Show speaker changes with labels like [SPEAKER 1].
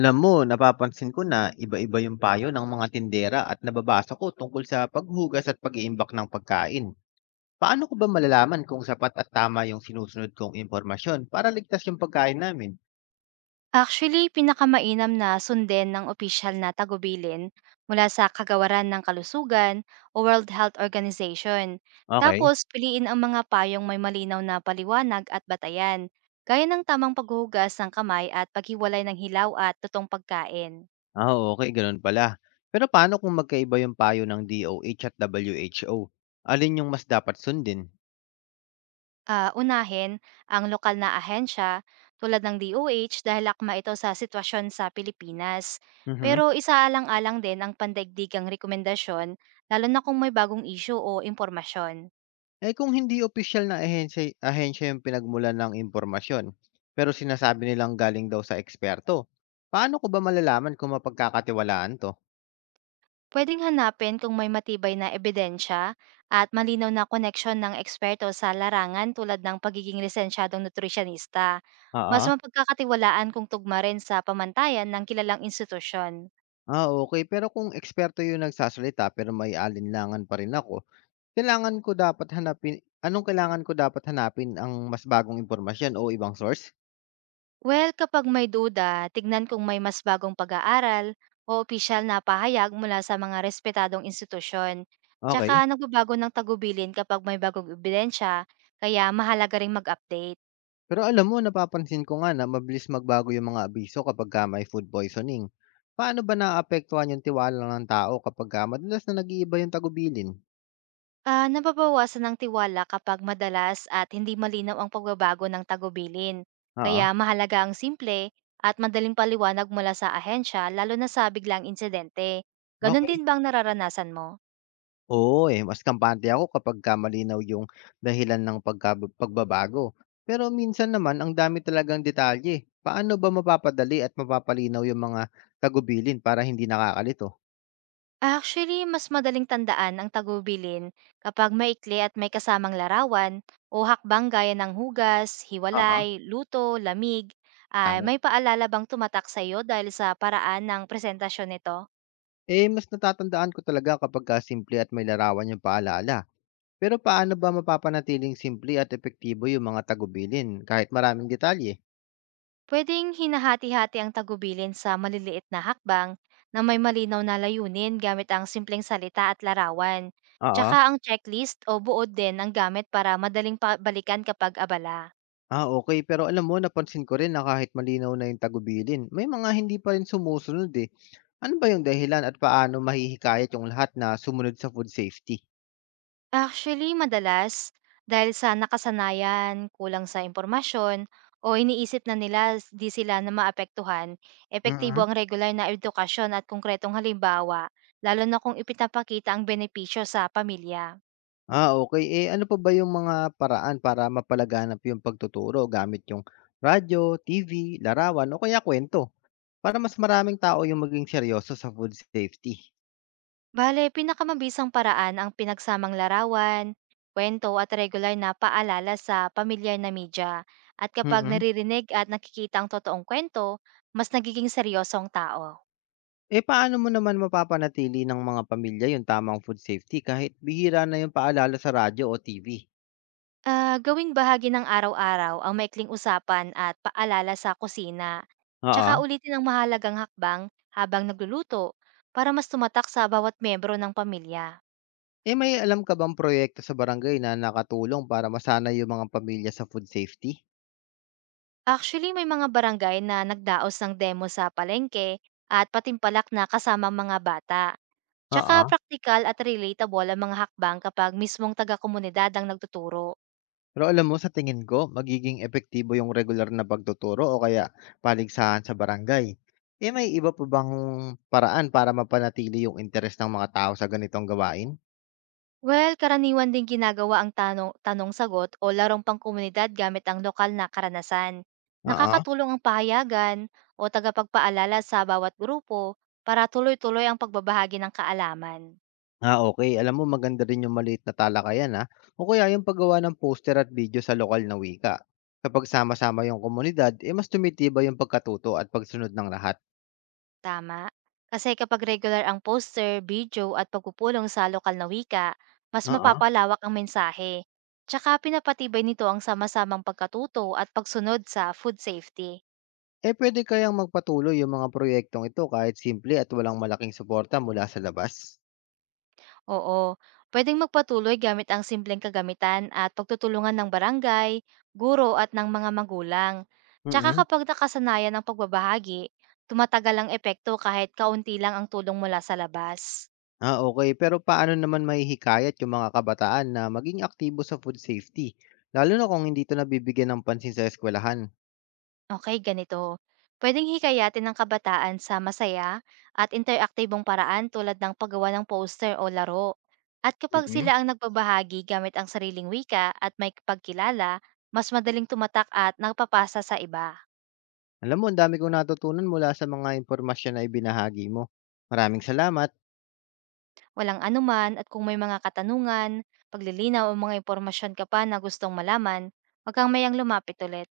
[SPEAKER 1] Alam mo, napapansin ko na iba-iba yung payo ng mga tindera at nababasa ko tungkol sa paghugas at pag-iimbak ng pagkain. Paano ko ba malalaman kung sapat at tama yung sinusunod kong impormasyon para ligtas yung pagkain namin?
[SPEAKER 2] Actually, pinakamainam na sundin ng opisyal na tagubilin mula sa Kagawaran ng Kalusugan o World Health Organization. Tapos,
[SPEAKER 1] Okay.
[SPEAKER 2] piliin ang mga payong may malinaw na paliwanag at batayan, gaya ng tamang paghuhugas ng kamay at paghiwalay ng hilaw at totoong pagkain.
[SPEAKER 1] Ah, okay, ganun pala. Pero paano kung magkaiba yung payo ng DOH at WHO? Alin yung mas dapat sundin?
[SPEAKER 2] Unahin ang lokal na ahensya tulad ng DOH dahil akma ito sa sitwasyon sa Pilipinas.
[SPEAKER 1] Mhm.
[SPEAKER 2] Pero isaalang-alang din ang pandaigdigang rekomendasyon lalo na kung may bagong issue o impormasyon.
[SPEAKER 1] Eh, kung hindi opisyal na ahensya ahensya yung pinagmulan ng impormasyon, pero sinasabi nilang galing daw sa eksperto, paano ko ba malalaman kung mapagkakatiwalaan 'to?
[SPEAKER 2] Pwedeng hanapin kung may matibay na ebidensya at malinaw na koneksyon ng eksperto sa larangan tulad ng pagiging lisensyadong nutritionista. Mas
[SPEAKER 1] Oo.
[SPEAKER 2] mapagkakatiwalaan kung tugma rin sa pamantayan ng kilalang institusyon.
[SPEAKER 1] Ah, okay. Pero kung eksperto yung nagsasalita pero may alinlangan pa rin ako, kailangan ko dapat hanapin anong kailangan ko dapat hanapin, ang mas bagong impormasyon o ibang source?
[SPEAKER 2] Well, kapag may duda, tignan kung may mas bagong pag-aaral o opisyal na pahayag mula sa mga respetadong institusyon. Tsaka
[SPEAKER 1] Okay.
[SPEAKER 2] nagbabago ng tagubilin kapag may bagong ebidensya, kaya mahalaga ring mag-update.
[SPEAKER 1] Pero alam mo napapansin ko nga na mabilis magbago yung mga abiso kapagka may food poisoning. Paano ba naaapektuhan yung tiwala ng tao kapagka madalas na nag-iiba yung tagubilin?
[SPEAKER 2] Ah, nababawasan ng tiwala kapag madalas at hindi malinaw ang pagbabago ng tagubilin. Kaya
[SPEAKER 1] Oo,
[SPEAKER 2] mahalaga ang simple at madaling paliwanag mula sa ahensya lalo na sa biglang insidente. Ganon
[SPEAKER 1] okay.
[SPEAKER 2] din bang nararanasan mo?
[SPEAKER 1] Oo, eh, mas kampante ako kapagka malinaw yung dahilan ng pagbabago. Pero minsan naman ang dami talagang detalye. Paano ba mapapadali at mapapalinaw yung mga tagubilin para hindi nakakalito?
[SPEAKER 2] Actually, mas madaling tandaan ang tagubilin kapag maikli at may kasamang larawan o hakbang gaya ng hugas,
[SPEAKER 1] Oo,
[SPEAKER 2] hiwalay, luto, lamig. Ay
[SPEAKER 1] tama.
[SPEAKER 2] may paalala bang tumatak sa iyo dahil sa paraan ng presentasyon nito?
[SPEAKER 1] Eh, mas natatandaan ko talaga kapagka simple at may larawan yung paalala. Pero paano ba mapapanatiling simple at epektibo yung mga tagubilin kahit maraming detalye?
[SPEAKER 2] Pwedeng hinahati-hati ang tagubilin sa maliliit na hakbang na may malinaw na layunin gamit ang simpleng salita at larawan. Tsaka
[SPEAKER 1] Oo.
[SPEAKER 2] ang checklist o buod din ang gamit para madaling pabalikan kapag abala.
[SPEAKER 1] Ah, okay. Pero alam mo, napansin ko rin na kahit malinaw na yung tagubilin, may mga hindi pa rin sumusunod eh. Ano ba yung dahilan at paano mahihikayat yung lahat na sumunod sa food safety?
[SPEAKER 2] Actually, madalas, dahil sa nakasanayan, kulang sa impormasyon, o iniisip na di sila na maapektuhan, epektibo
[SPEAKER 1] Mm.
[SPEAKER 2] ang regular na edukasyon at konkretong halimbawa, lalo na kung ipinapakita ang benepisyo sa pamilya.
[SPEAKER 1] Ah, okay. Eh, ano pa ba yung mga paraan para mapalaganap yung pagtuturo gamit yung radyo, TV, larawan o kaya kwento para mas maraming tao yung maging seryoso sa food safety?
[SPEAKER 2] Bale, pinakamabisang paraan ang pinagsamang larawan, kwento at regular na paalala sa pamilyar na media. At kapag
[SPEAKER 1] Mhm.
[SPEAKER 2] naririnig at nakikita ang totoong kwento, mas nagiging seryoso ang tao.
[SPEAKER 1] Eh, paano mo naman mapapanatili ng mga pamilya yung tamang food safety kahit bihira na yung paalala sa radyo o TV?
[SPEAKER 2] Ah, gawing bahagi ng araw-araw ang maikling usapan at paalala sa kusina. Tsaka
[SPEAKER 1] Oo.
[SPEAKER 2] ulitin ang mahalagang hakbang habang nagluluto para mas tumatak sa bawat miyembro ng pamilya.
[SPEAKER 1] Eh, may alam ka bang proyekto sa barangay na nakatulong para masana yung mga pamilya sa food safety?
[SPEAKER 2] Actually, may mga barangay na nagdaos ng demo sa palengke at patimpalak na kasama ang mga bata. Tsaka
[SPEAKER 1] Oo.
[SPEAKER 2] praktikal at relatable ang mga hakbang kapag mismong taga-komunidad ang nagtuturo.
[SPEAKER 1] Pero alam mo, sa tingin ko, magiging epektibo yung regular na pagtuturo o kaya paligsahan sa barangay. Eh, may iba pa bang paraan para mapanatili yung interes ng mga tao sa ganitong gawain?
[SPEAKER 2] Well, karaniwan din ginagawa ang tanong, tanong-sagot o larong pangkomunidad gamit ang lokal na karanasan.
[SPEAKER 1] Oo.
[SPEAKER 2] Nakakatulong ang pahayagan o tagapagpaalala sa bawat grupo para tuloy-tuloy ang pagbabahagi ng kaalaman.
[SPEAKER 1] Ah, okay. Alam mo maganda rin yung maliit na talakayan, ah, o kaya yung paggawa ng poster at video sa lokal na wika. Kapag sama-sama yung komunidad, eh, mas tumitibay yung pagkatuto at pagsunod ng lahat.
[SPEAKER 2] Tama. Kasi kapag regular ang poster, video at pagpupulong sa lokal na wika, mas
[SPEAKER 1] Oo.
[SPEAKER 2] mapapalawak ang mensahe. Tsaka pinapatibay nito ang sama-samang pagkatuto at pagsunod sa food safety.
[SPEAKER 1] Eh, puwede kayang magpatuloy yung mga proyektong ito kahit simple at walang malaking suporta mula sa labas?
[SPEAKER 2] Oo, pwedeng magpatuloy gamit ang simpleng kagamitan at pagtutulungan ng barangay, guro at ng mga magulang. Tsaka
[SPEAKER 1] Mm.
[SPEAKER 2] kapag nakasanayan ang pagbabahagi, tumatagal ang epekto kahit kaunti lang ang tulong mula sa labas.
[SPEAKER 1] Ah, okay. Pero paano naman mahihikayat yung mga kabataan na maging aktibo sa food safety, lalo na kung hindi ito nabibigyan ng pansin sa eskwelahan?
[SPEAKER 2] Okay, ganito. Pwedeng hikayatin ng kabataan sa masaya at interaktibong paraan tulad ng paggawa ng poster o laro. At kapag
[SPEAKER 1] Mm.
[SPEAKER 2] sila ang nagbabahagi gamit ang sariling wika at may pagkilala, mas madaling tumatak at nagpapasa sa iba.
[SPEAKER 1] Alam mo ang dami kong natutunan mula sa mga impormasyon na ibinahagi mo. Maraming salamat.
[SPEAKER 2] Walang anuman, at kung may mga katanungan, paglilinaw o mga impormasyon ka pa na gustong malaman, huwag kang mayang lumapit ulit.